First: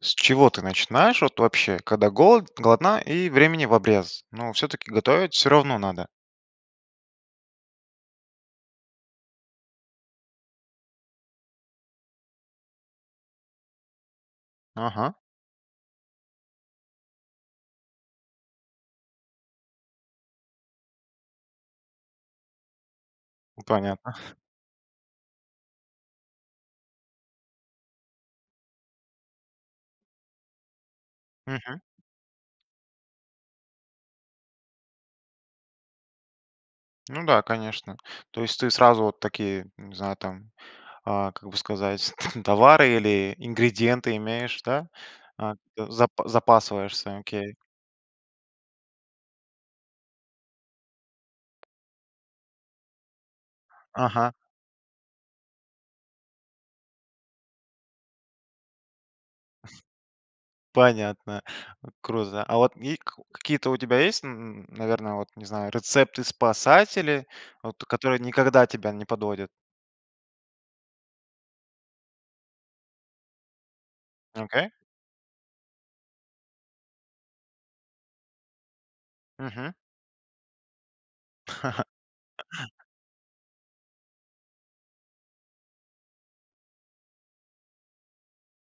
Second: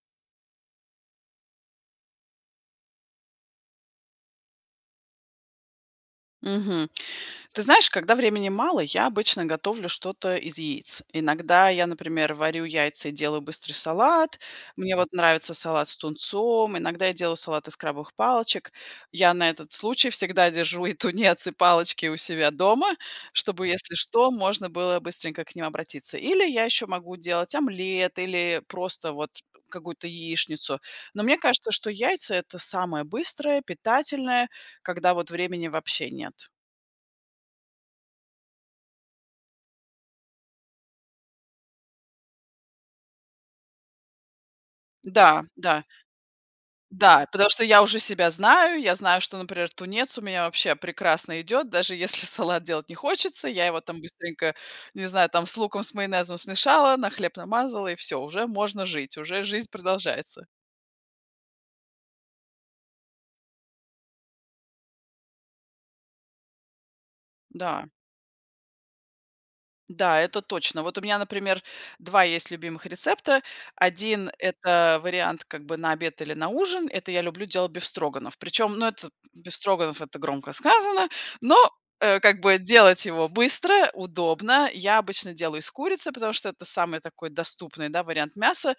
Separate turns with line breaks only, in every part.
С чего ты начинаешь, вот, вообще, когда голод голодна и времени в обрез, но всё-таки готовить всё равно надо?
Мгм. Ты знаешь, когда времени мало, я обычно готовлю что-то из яиц. Иногда я, например, варю яйца и делаю быстрый салат. Мне вот
Ага.
нравится салат с тунцом, иногда я делаю салат из крабовых палочек. Я на этот случай всегда держу и тунец, и палочки у себя дома,
У
чтобы, если
Понятно.
что, можно было быстренько к ним обратиться. Или я еще могу делать омлет или просто, вот, какую-то яичницу. Но, мне кажется,
Мгм.
что яйца- это самое быстрое, питательное, когда вот времени вообще нет.
Ну да, конечно. То есть ты сразу вот такие, не знаю, там, а, как бы сказать, там, товары или ингредиенты имеешь, да?
Да,
А,
да.
за запасаешься?
Да, потому
Окей.
что я уже себя знаю, я знаю, что, например, тунец у меня вообще прекрасно идет, даже если салат делать не хочется, я его, там,
Ага.
быстренько, не знаю, там, с луком, с майонезом смешала, на хлеб намазала, и всё, уже можно жить, уже жизнь продолжается.
Понятно, э, круто, да. А вот вик какие-то у тебя есть, н н наверно, вот, не знаю, рецепты-спасатели, вот
Да.
которые никогда тебя не подводят?
Да, это точно. Вот, у меня, например, 2 есть любимых рецепта. 1-
Окей.
это вариант, как бы, на обед или на ужин. Это я люблю делать бефстроганов. Причём, но это,
Мгм.
бефстроганов- это громко сказано, но, э, как бы, делать его быстро, удобно. Я обычно делаю из курицы, потому что это самый такой доступный, да, вариант мяса.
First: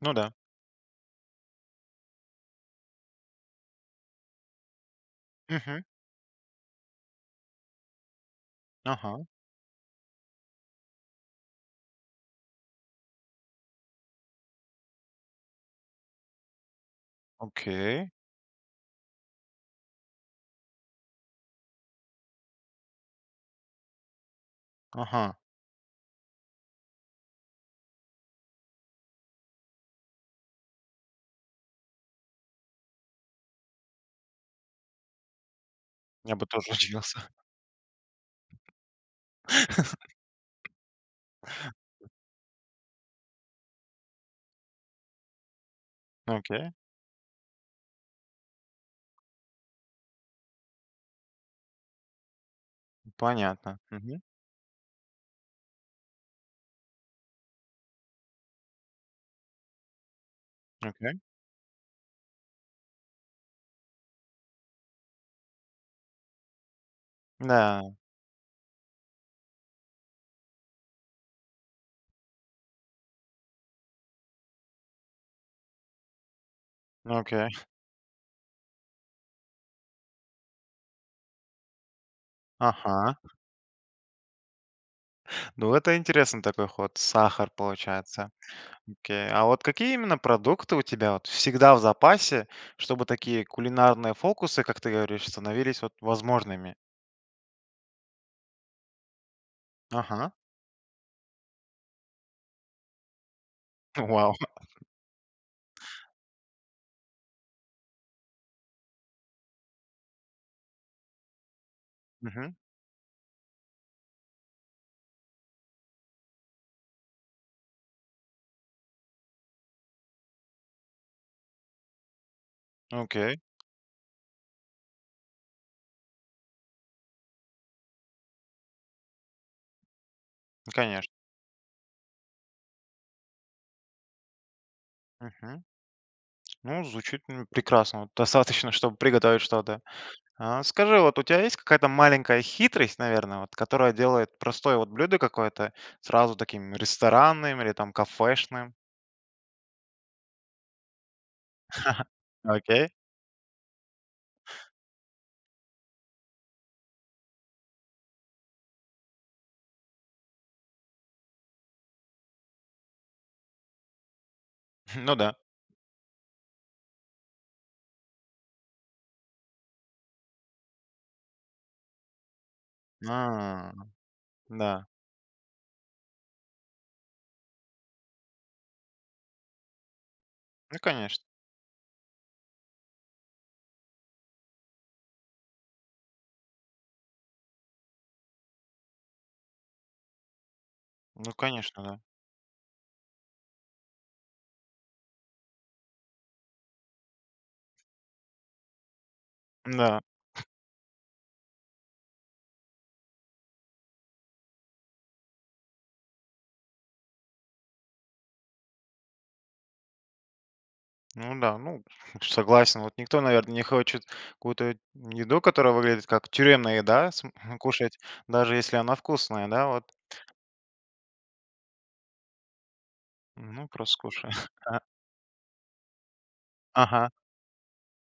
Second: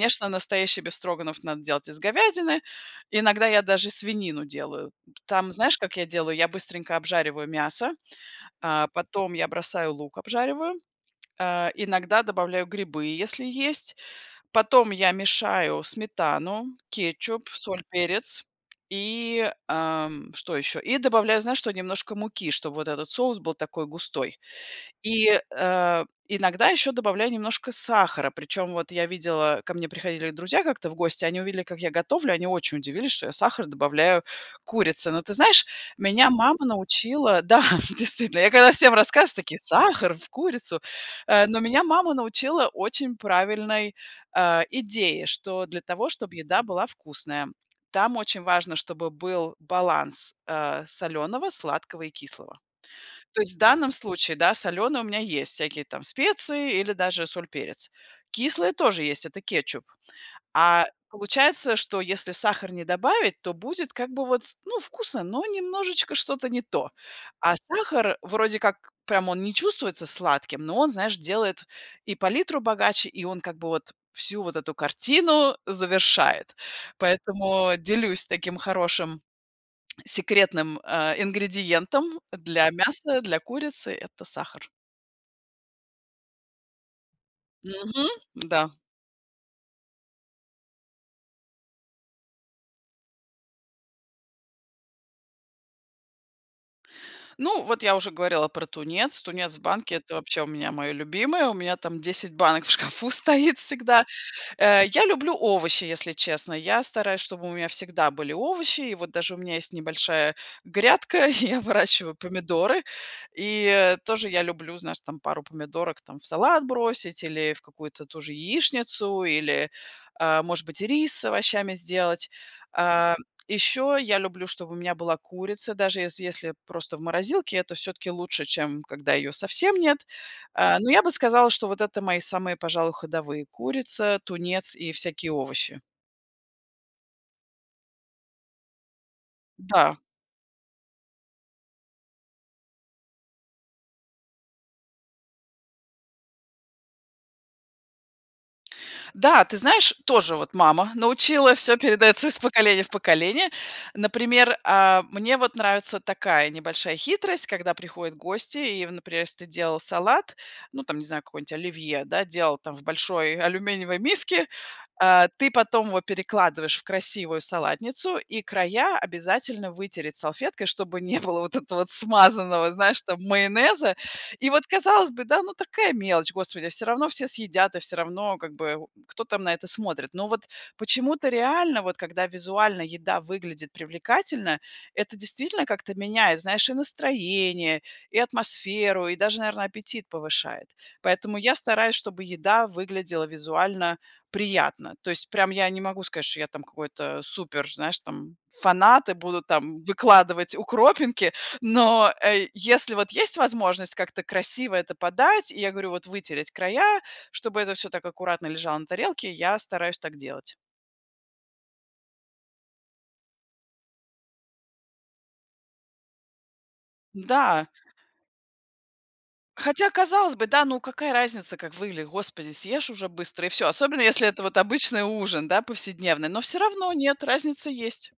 Ну да.
настоящий бефстроганов надо делать из говядины, иногда я даже и свинину делаю. Там, знаешь,
Мгм.
как я делаю? Я быстренько обжариваю мясо, э,
Ага.
потом я бросаю лук обжариваю, э, иногда добавляю грибы, если есть. Потом я мешаю сметану, кетчуп, соль,
Окей.
перец и, э, м, что ещё. И добавляю, знаешь, что? Немножко муки, чтоб вот этот соус был такой густой.
Ага.
И, э, иногда еще добавляю немножко сахара, причем вот я видела, ко мне приходили друзья как-то в гости, они увидели как я готовлю, они очень удивились, что я сахар добавляю к курице. Но ты знаешь, меня
Я бы
мама
тоже удивился!
научила Да, действительно, я когда всем рассказываю, такие: "Сахар в курицу?" Э, но меня мама научила очень правильной, э, идее, что, для того, чтоб еда
Окей.
была вкусная, там очень важно, чтобы был баланс, э, солёного, сладкого и кислого. То есть в
Понятно.
данном
Мгм.
случае, да, солёное у меня есть, всякие там специи или даже соль, перец. Кислые тоже есть- это кетчуп. А,
Окей.
получается, что если сахар не добавить, то будет, как бы вот, ну, вкусно, но немножечко что-то не то. А
Да.
сахар, вроде как, прям он не чувствуется сладким, но он, знаешь, делает и палитру богаче, и он, как бы вот, всю вот эту картину завершает.
Окей.
Поэтому, делюсь таким хорошим секретным, э, ингредиентом для
Ага.
мяса, для курицы- это сахар.
Ну, это интересный такой ход, сахар
Мгм.
получается.
Да.
Окей. А вот какие именно продукты у тебя вот всегда в запасе, чтобы такие кулинарные фокусы, как ты говоришь, становились вот возможными?
Ну, вот, я уже говорила про тунец. Тунец в банке- это,
Ага.
вообще, у меня, мое любимое, у меня, там, 10 банок в шкафу стоит всегда,
Вау!
э, я люблю овощи, если честно. Я стараюсь, чтобы у меня всегда были овощи и, вот, даже у меня есть небольшая грядка, я выращиваю
Мгм.
помидоры и, э, тоже я люблю, знаешь, там, пару помидорок, там, в салат бросить, или в какую-то ту же яичницу или, э, может быть, рис с овощами сделать. А,
Окей.
еще я люблю, чтобы у меня была курица, даже если если просто в морозилке, это всё таки лучше, чем когда ее совсем нет.
Ну,
Э, но
конечно.
я бы сказала, что вот это мои самые, пожалуй, ходовые: курица, тунец, и всякие
Мгм.
овощи.
Ну, звучит, ну, прекрасно, вот достаточно, чтобы приготовить что-то.
Да.
А скажи, вот у тебя есть какая-то маленькая хитрость, наверно, вот которая делает простое вот блюдо какое-то сразу таким, ресторанным или, там, кафешным?
Да, ты знаешь, тоже, вот, мама научила, всё передается из поколения в
Окей.
поколение. Например, а, мне, вот, нравится такая небольшая хитрость, когда приходят гости и в, например, если ты делал салат, ну там не знаю, какое-нибудь оливье, да, делал там в большой алюминиевой миске,
Ну
э,
да.
ты потом его перекладываешь в красивую салатницу, и края обязательно вытереть салфеткой, чтобы не было вот этого вот смазанного, знаешь там,
А.
майонеза. И вот
Да.
казалось бы, да, ну такая мелочь, господи, всё равно все съедят, и всё равно, как бы, о, кто, там, на это смотрит. Но вот
Ну, конечно.
почему-то реально, вот когда визуально еда выглядит привлекательно,- это действительно как-то меняет, знаешь, и настроение, и атмосферу и даже, наверно, аппетит повышает.
Ну,
Поэтому я
конечно,
стараюсь,
да.
чтобы еда выглядела визуально приятно. То есть прям я не могу сказать, что я, там какой-то супер, знаешь, там, фанат и буду, там,
Да.
выкладывать укропинки, но, э, если, вот, есть возможность как-то красиво это подать, и я говорю, вот, вытереть края, чтобы это всё так аккуратно лежало на тарелке, я стараюсь так делать.
Ну да, ну, ф согласен, вот никто, наверно, не хочет какую-то еду, которая выглядит как тюремная еда, см
Да.
кушать, даже если она вкусная, да,
Хотя,
вот.
казалось бы, да, ну какая разница, как выглядит? Господи, съешь уже быстро и всё,
Ну, просто
особенно если это
скушай,
вот
ага.
обычный ужин, да, повседневный, но всё равно-
Ага.
нет, разница есть.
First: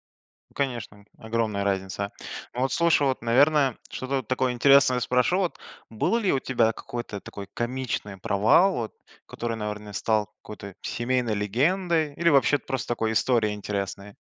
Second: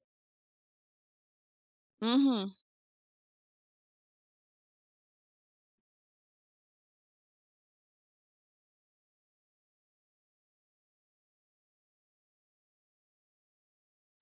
Ну конечно, огромная разница.
Мгм.
Но вот слушай, вот, наверное, что-то вот такое интересное спрошу. Вот был ли у тебя какой-то такой комичный провал, вот который, наверно, стал какой-то семейной легендой или вообще просто такой историей интересной?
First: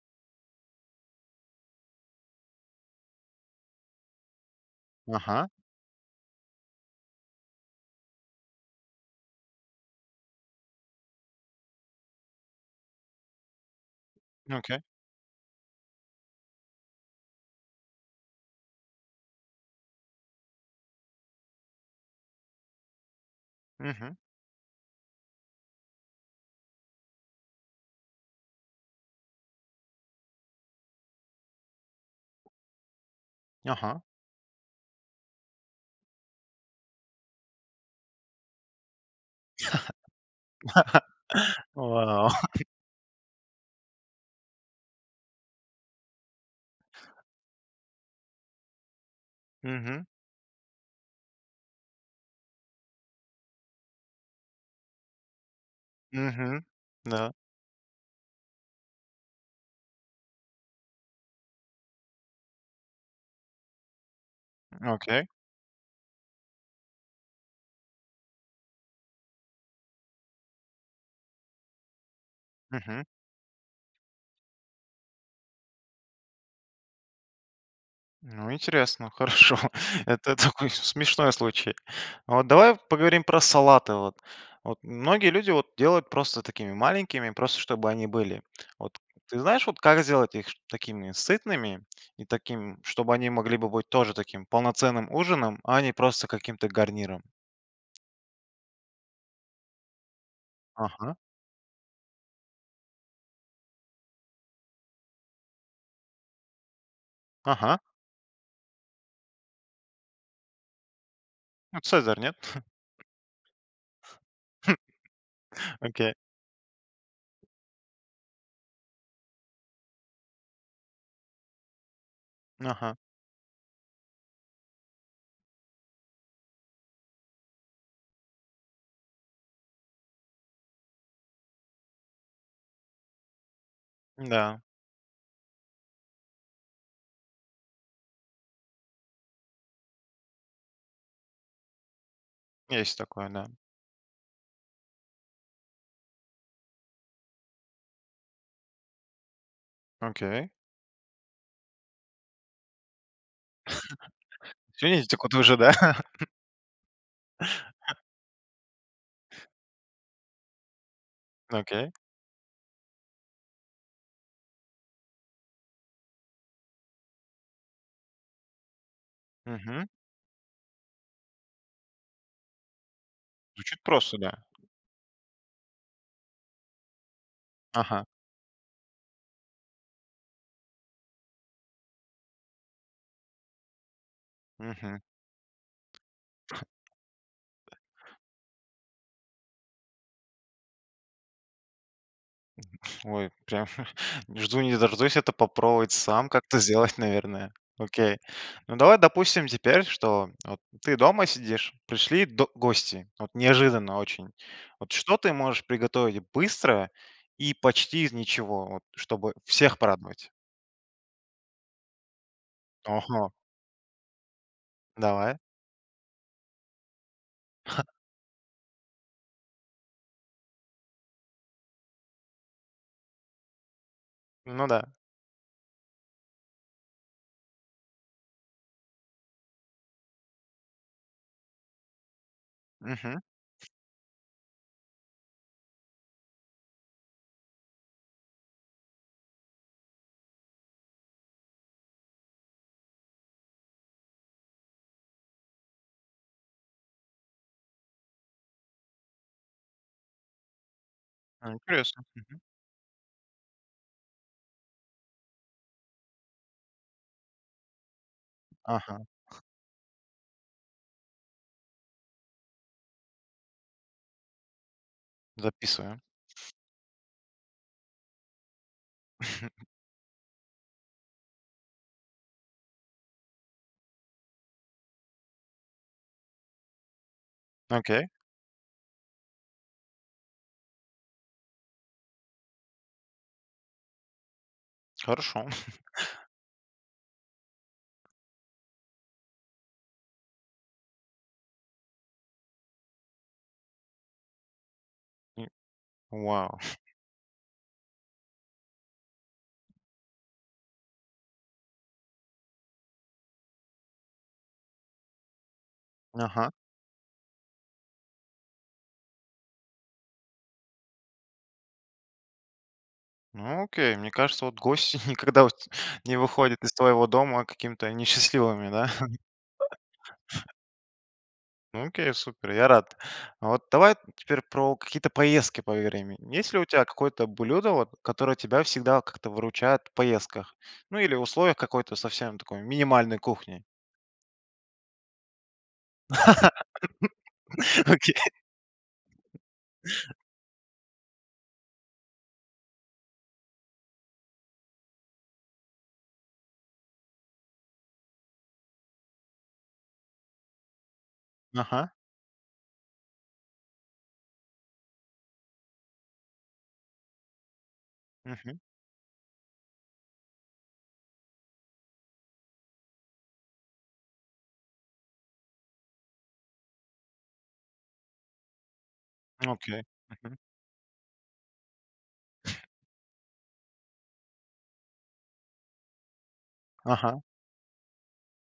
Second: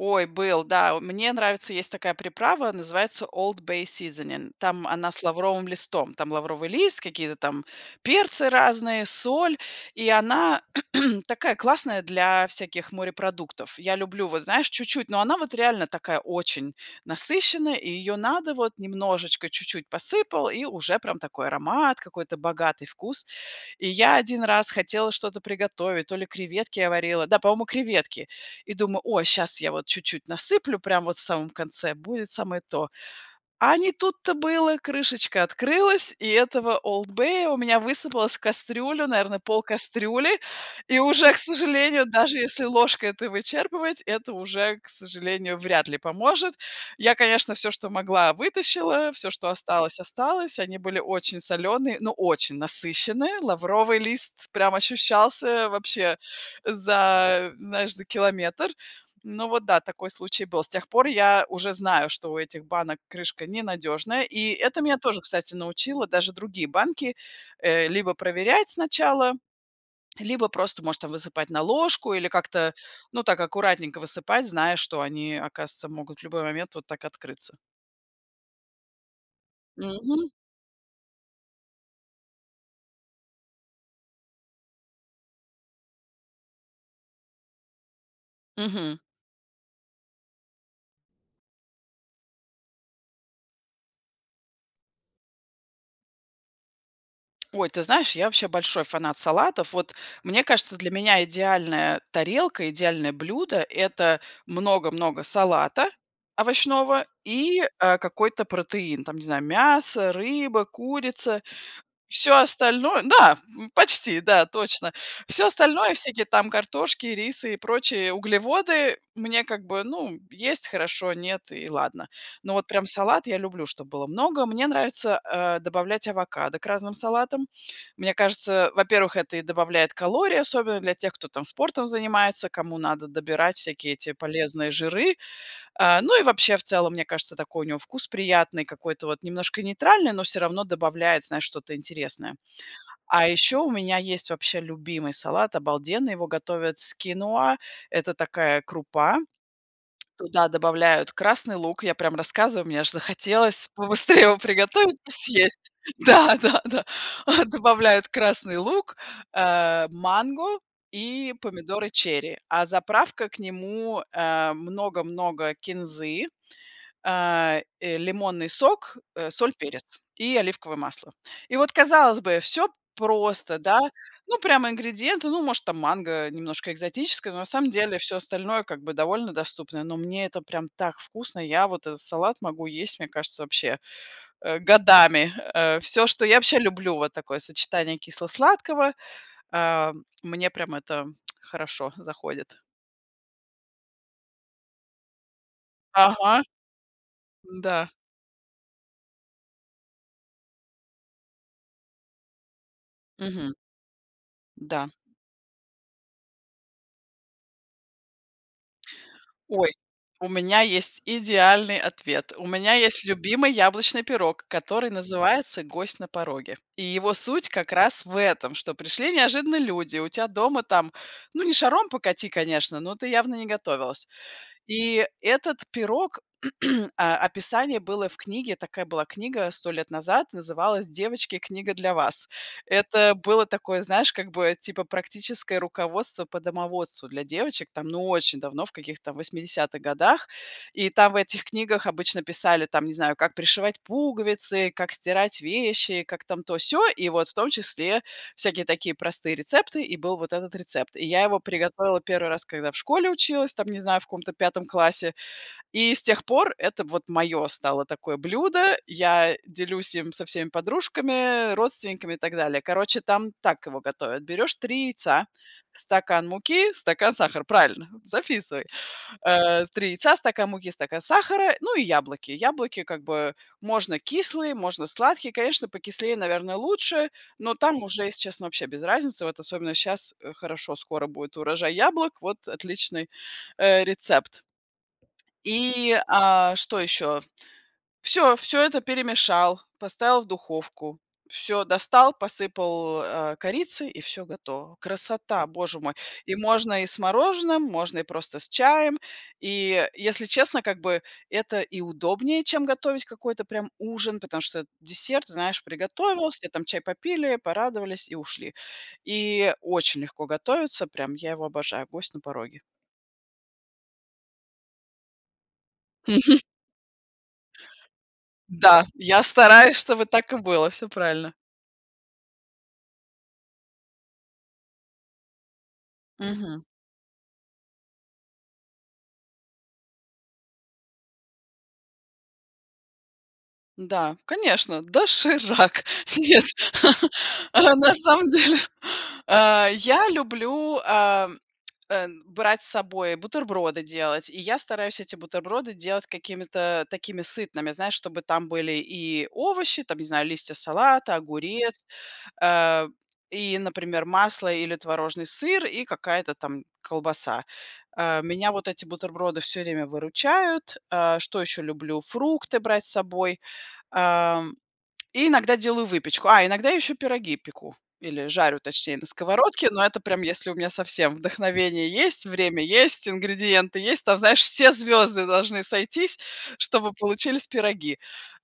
Ой, был, да. О, мне нравится, есть такая приправа, называется Old Bay Seasoning, там она с
Ага.
лавровым листом. Там лавровый лист, какие-то там перцы разные, соль. И она такая классная для всяких морепродуктов. Я люблю, вот, знаешь,
Окей.
чуть-чуть, но она вот реально такая очень насыщенная и ее надо вот немножечко, чуть-чуть посыпал, и уже прям такой аромат, какой-то богатый вкус. И я
Мгм.
один раз хотела что-то приготовить, то ли креветки я варила, да, по-моему креветки. И думаю: о, щас я вот чуть-чуть насыплю, прям вот в самом конце, будет самое то. А не
Ага.
тут-то было! Крышечка открылась, и этого "Олд Бея" у меня высыпалось в кастрюлю, наверно, пол кастрюли. И уже, к сожалению,
Вау.
даже если ложкой это вычерпывать, это уже, к сожалению, вряд ли поможет. Я, конечно, всё, что могла- вытащила, всё, что осталось-
Мгм.
осталось. Они были очень солёные, но очень насыщенные, лавровый лист прям ощущался вообще
Мгм. Да.
за знаешь, за километр. Ну вот да, такой случай был. С тех пор я уже знаю, что у этих банок крышка не надежная, и это меня тоже,
Окей.
кстати, научило, даже другие банки, э, либо проверять сначала, либо просто, может, там высыпать на ложку или как-то,
Мгм.
ну, так аккуратненько высыпать, зная, что они, оказывается, могут в любой момент вот так открыться.
Ну интересно, хорошо.
Мгм.
Это такой с смешной случай. А вот давай поговорим про салаты, вот. Вот, многие люди вот делают просто такими маленькими, просто чтобы они были. А
Мгм.
вот, ты знаешь, вот как их сделать их, чтобы такими сытными? И такими, чтобы они могли бы быть тоже таким полноценным ужином, а не просто каким-то гарниром?
Ой, ты знаешь, я вообще большой фанат салатов. Вот, мне кажется, для
Ага.
меня идеальная тарелка, идеальное блюдо- это много-много салата овощного и,
Ага!
э, какой-то протеин, там, не знаю: мясо, рыба, курица.
Ну "Цезарь", нет?
Всё остальное Да, почти, да,
Хм.
точно. Всё остальное,
Окей.
всякие там картошки, рисы и прочие углеводы, мне, как бы, ну: есть- хорошо, нет- и ладно. Но
Н
вот прям
Ага.
салат я люблю, чтоб было много. Мне нравится, э, добавлять авокадо к разным салатам. Мне кажется, во-первых, это и добавляет калории, особенно для тех, кто там спортом занимается, кому надо добирать всякие эти
Да.
полезные жиры. Э, ну и вообще, в целом, мне кажется, такой у него вкус приятный, какой-то вот немножко нейтральный, но всё равно добавляет, знаешь, что-то интересное.
Есть такое,
А
да.
еще у меня есть вообще любимый салат обалденный, его готовят с киноа- это такая крупа. Туда
Окей.
добавляют красный лук, я прям рассказываю, мне aж захотелось побыстрее его приготовить и
Финитику тоже,
съесть!
да?
Да-да-да! А, добавляют красный лук, э, манго и помидоры
Окей.
черри, а заправка к нему- э, много-много кинзы, э, э, лимонный сок, э, соль,
Мгм.
перец и оливковое масло. И вот, казалось бы, всё просто, да.
Звучит просто, да.
Ну, прямо ингредиенты, ну, может, там, манго немножко экзотическое, но, на самом деле,
Ага.
всё остальное, как бы, довольно доступное, но мне это прям так вкусно. Я вот этот салат могу есть, мне кажется, вообще, э,
Мгм.
годами! Э, всё, что я вообще люблю, вот такое сочетание кисло-сладкого, э, мне прям это хорошо заходит.
Ой, прям, не жду, не дождусь это попробовать сам
Ага!
как-то сделать, наверное.
Да.
Окей. Ну давай, допустим, теперь, что вот ты дома сидишь, пришли до гости, вот
Мгм.
неожиданно очень.
Да.
Вот, что ты можешь приготовить быстро и почти из ничего, вот чтобы
Ой,
всех
у
порадовать?
меня есть идеальный ответ. У меня есть
Ага.
любимый яблочный пирог, который
Давай.
называется "Гость на пороге". И его суть как раз в этом: что пришли неожиданно люди, у тя дома там, ну, не шаром покати, конечно, но ты явно не готовилась.
Ну да.
И этот пирог, э, описание было в книге, такая была книга 100 лет назад, называлась "Девочки, книга для вас". Это
Мгм.
было такое, знаешь, как бы, типа практическое руководство по домоводству для девочек, там, ну очень давно, в каких-то 80-х годах. И там в этих книгах обычно писали, там, не знаю, как пришивать пуговицы, как стирать вещи, как там то-сё. И вот в том числе всякие такие простые рецепты, и был вот этот рецепт. И я его
Ну,
приготовила
интересно,
1
мгм.
раз, когда в школе училась, там не знаю, в каком-то 5 классе. И с тех пор это вот мое стало такое блюдо.
Ага.
Я делюсь им со всеми подружками, родственниками и так далее. Короче, там так его готовят: берешь 3 яйца,
Записываем.
стакан муки, стакан сахара. Правильно, записывай. Э, 3 яйца, стакан муки, стакан сахара, ну и яблоки. Яблоки, как бы, можно кислые, можно сладкие, конечно покислее, наверное, лучше, но там уже,
Окей.
если честно, вообще без разницы, вот особенно щас, э, хорошо- скоро будет урожай яблок. Вот отличный э, рецепт
Хорошо.
И, э, что еще? Всё, всё это перемешал, поставил в духовку, всё достал, посыпал, э, корицей и все готово. Красота,
М.
боже мой! И
Вау!
можно и с мороженым, можно и просто с чаем. И если честно, как бы, это и удобнее, чем готовить какой-то прям ужин. Потому что десерт, знаешь, приготовился,
Ага.
там чай попили, порадовались и ушли. И очень легко готовится, прям я его обожаю- "Гость на пороге".
Ну, окей. Мне кажется, вот гости никогда у те не
Мгм.
выходят из твоего дома какими-то несчастливыми,
Да,
да?
я стараюсь, чтобы так и было. Всё правильно.
Ну окей, супер, я рад. Вот давай теперь про какие-то поездки поговорим. Есть ли
Мгм.
у тя какое-то блюдо вот, которое тебя всегда как-то выручает в поездках, ну, или условиях какой-то совсем такой минимальной кухни?
Да, конечно, "Доширак". Нет. А, на
Окей.
самом деле, а, я люблю, ам, а, брать с собой бутерброды делать, и я стараюсь эти бутерброды делать какими-то такими сытными, знаешь, чтобы там были и овощи- там, не знаю, листья салата, огурец,
Ага.
а, и, например, масло или творожный сыр, и какая-то там колбаса. А, меня
Мгм.
вот эти бутерброды всё время выручают, а, что еще люблю- фрукты брать с собой. Ам, и иногда делаю выпечку. А, иногда еще пироги пеку, или жарю, точнее, на сковородке, но
Окей.
это прям
Мгм.
если у меня совсем вдохновение есть, время есть, ингредиенты есть. Там, знаешь, все звёзды должны сойтись, чтобы
Ага.
получились пироги.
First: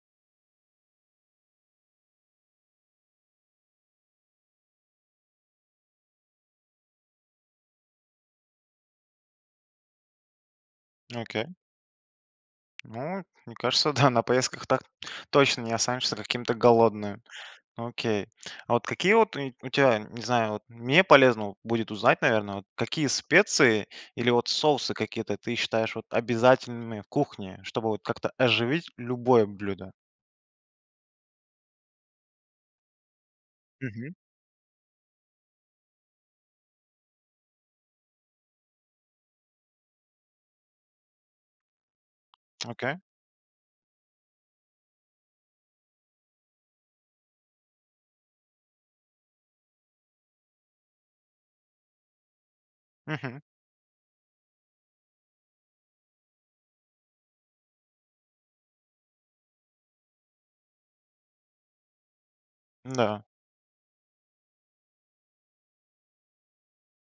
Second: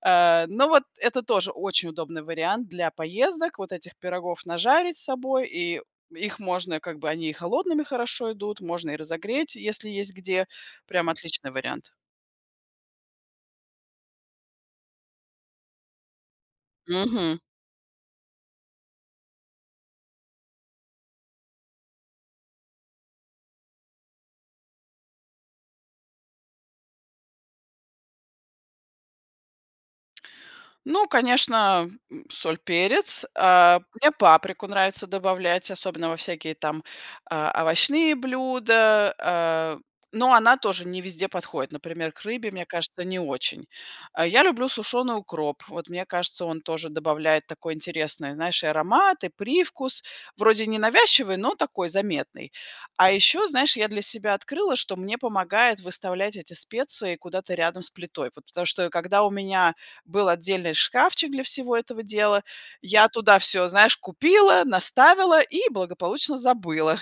Э, но вот это тоже очень удобный вариант для поездок, вот этих пирогов нажарить с собой, и их можно, как бы, они и холодными хорошо идут, можно и разогреть, если есть где, прям отличный
Окей.
вариант.
Ну, мне кажется- да, на поездках так точно не останешься каким-то голодным.
Мгм.
Ну окей. А вот какие вот у у тя, не знаю, вот мне полезно вот будет узнать, наверно, вот какие специи или вот соусы какие-то ты считаешь вот обязательными в кухне, чтобы вот как-то оживить любое блюдо?
Ну, конечно, м, соль, перец. А, мне
Мгм.
паприку нравится добавлять, особенно во всякие там, а, овощные блюда, э, но она тоже не везде подходит, например, к рыбе, мне
Окей.
кажется, не очень. А я люблю сушеный укроп, вот мне кажется, он тоже добавляет такой интересный, знаешь, и аромат, и привкус, вроде ненавязчивый, но такой, заметный. А
Мгм.
еще, знаешь, я для себя открыла, что мне помогает выставлять эти специи куда-то рядом с плитой, вот потому что когда у меня был отдельный шкафчик для всего этого дела, я
М-да.
туда всё, знаешь, купила, наставила и благополучно забыла.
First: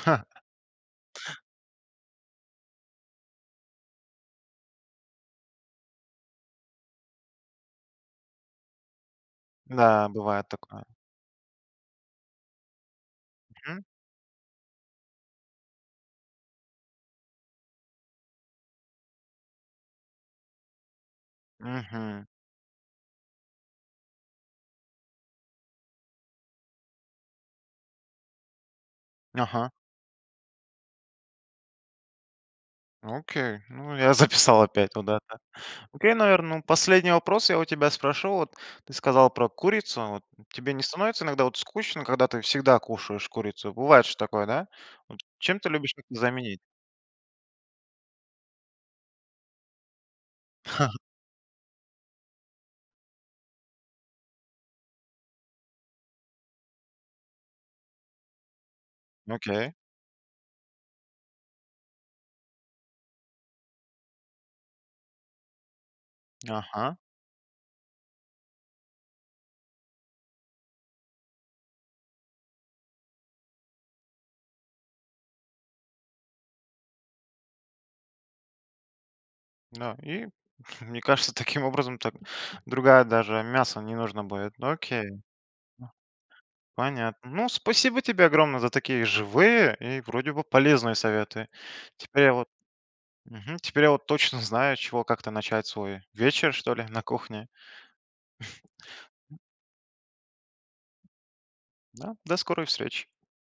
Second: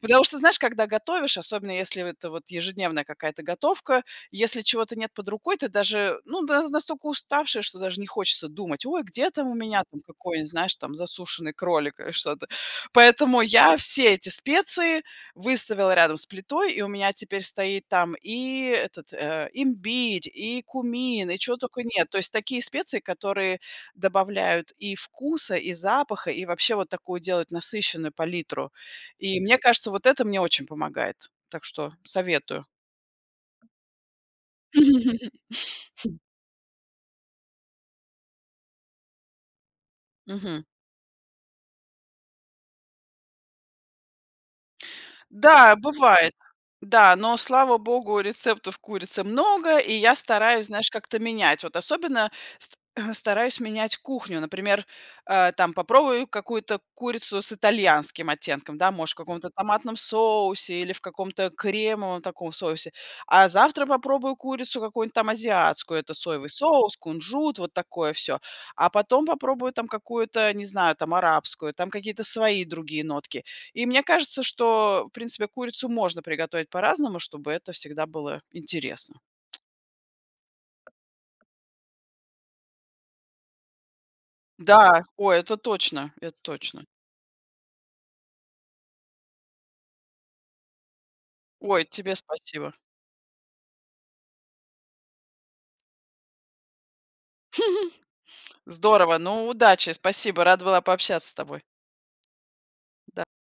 Потому что, знаешь, когда готовишь, особенно, если в это вот ежедневная какая-то готовка, если чего-то нет под рукой, ты даже ну да, настолько уставшая, что даже не хочется думать: ой, где там у меня, там,
Да,
какой-нибудь,
бывает
знаешь,
такое.
там, засушенный кролик, или что-то. Поэтому я
Мгм.
все эти специи выставила рядом с плитой и у меня теперь стоит там и этот, э, имбирь, и кумин, и чё тока нет. То
Мгм.
есть такие специи, которые добавляют и вкуса, и запаха, и вообще вот такую делают насыщенную палитру. И мне
Ага.
кажется, вот это мне очень помогает, так что советую.
Окей. Ну я записал опять вот это. Окей, наверно, ну, последний вопрос я у тебя спрошу. Вот ты сказала про курицу вот.
Мгм.
Тебе не становится иногда вот скучно, когда ты всегда кушаешь курицу? Бывает же такое, да? Вот чем ты
Да,
любишь это
бывает.
заменить?
Да, но, слава богу, рецептов курицы много, и я стараюсь, знаешь, как-то менять. Вот особенно ст стараюсь менять кухню. Например, э, там попробую какую-то курицу с итальянским оттенком, да, может, в каком-то
Окей.
томатном соусе или в каком-то кремовом таком соусе, а завтра попробую курицу какую-нибудь, там, азиатскую: это соевый соус,
Ага.
кунжут, вот такое всё. А потом попробую, там, какую-то, э, не знаю, там, арабскую, там какие-то свои другие нотки. И мне кажется, что, в принципе, курицу можно приготовить по-разному, чтобы это всегда было интересно.
Да, и, мне кажется, таким образом так другая даже мясо не нужно будет. Ну
Да,
окей.
ой, это точно, это точно.
Понятно. Ну, спасибо тебе огромное за такие живые и вроде бы полезные советы.
Ой, тебе
Теперь я вот
спасибо.
Мгм. Теперь я вот точно знаю, с чего как-то начать свой вечер, что ли, на кухне.
Здорово! Ну, удачи! Спасибо, рада была пообщаться с тобой!
Да. До скорой встречи!
Да.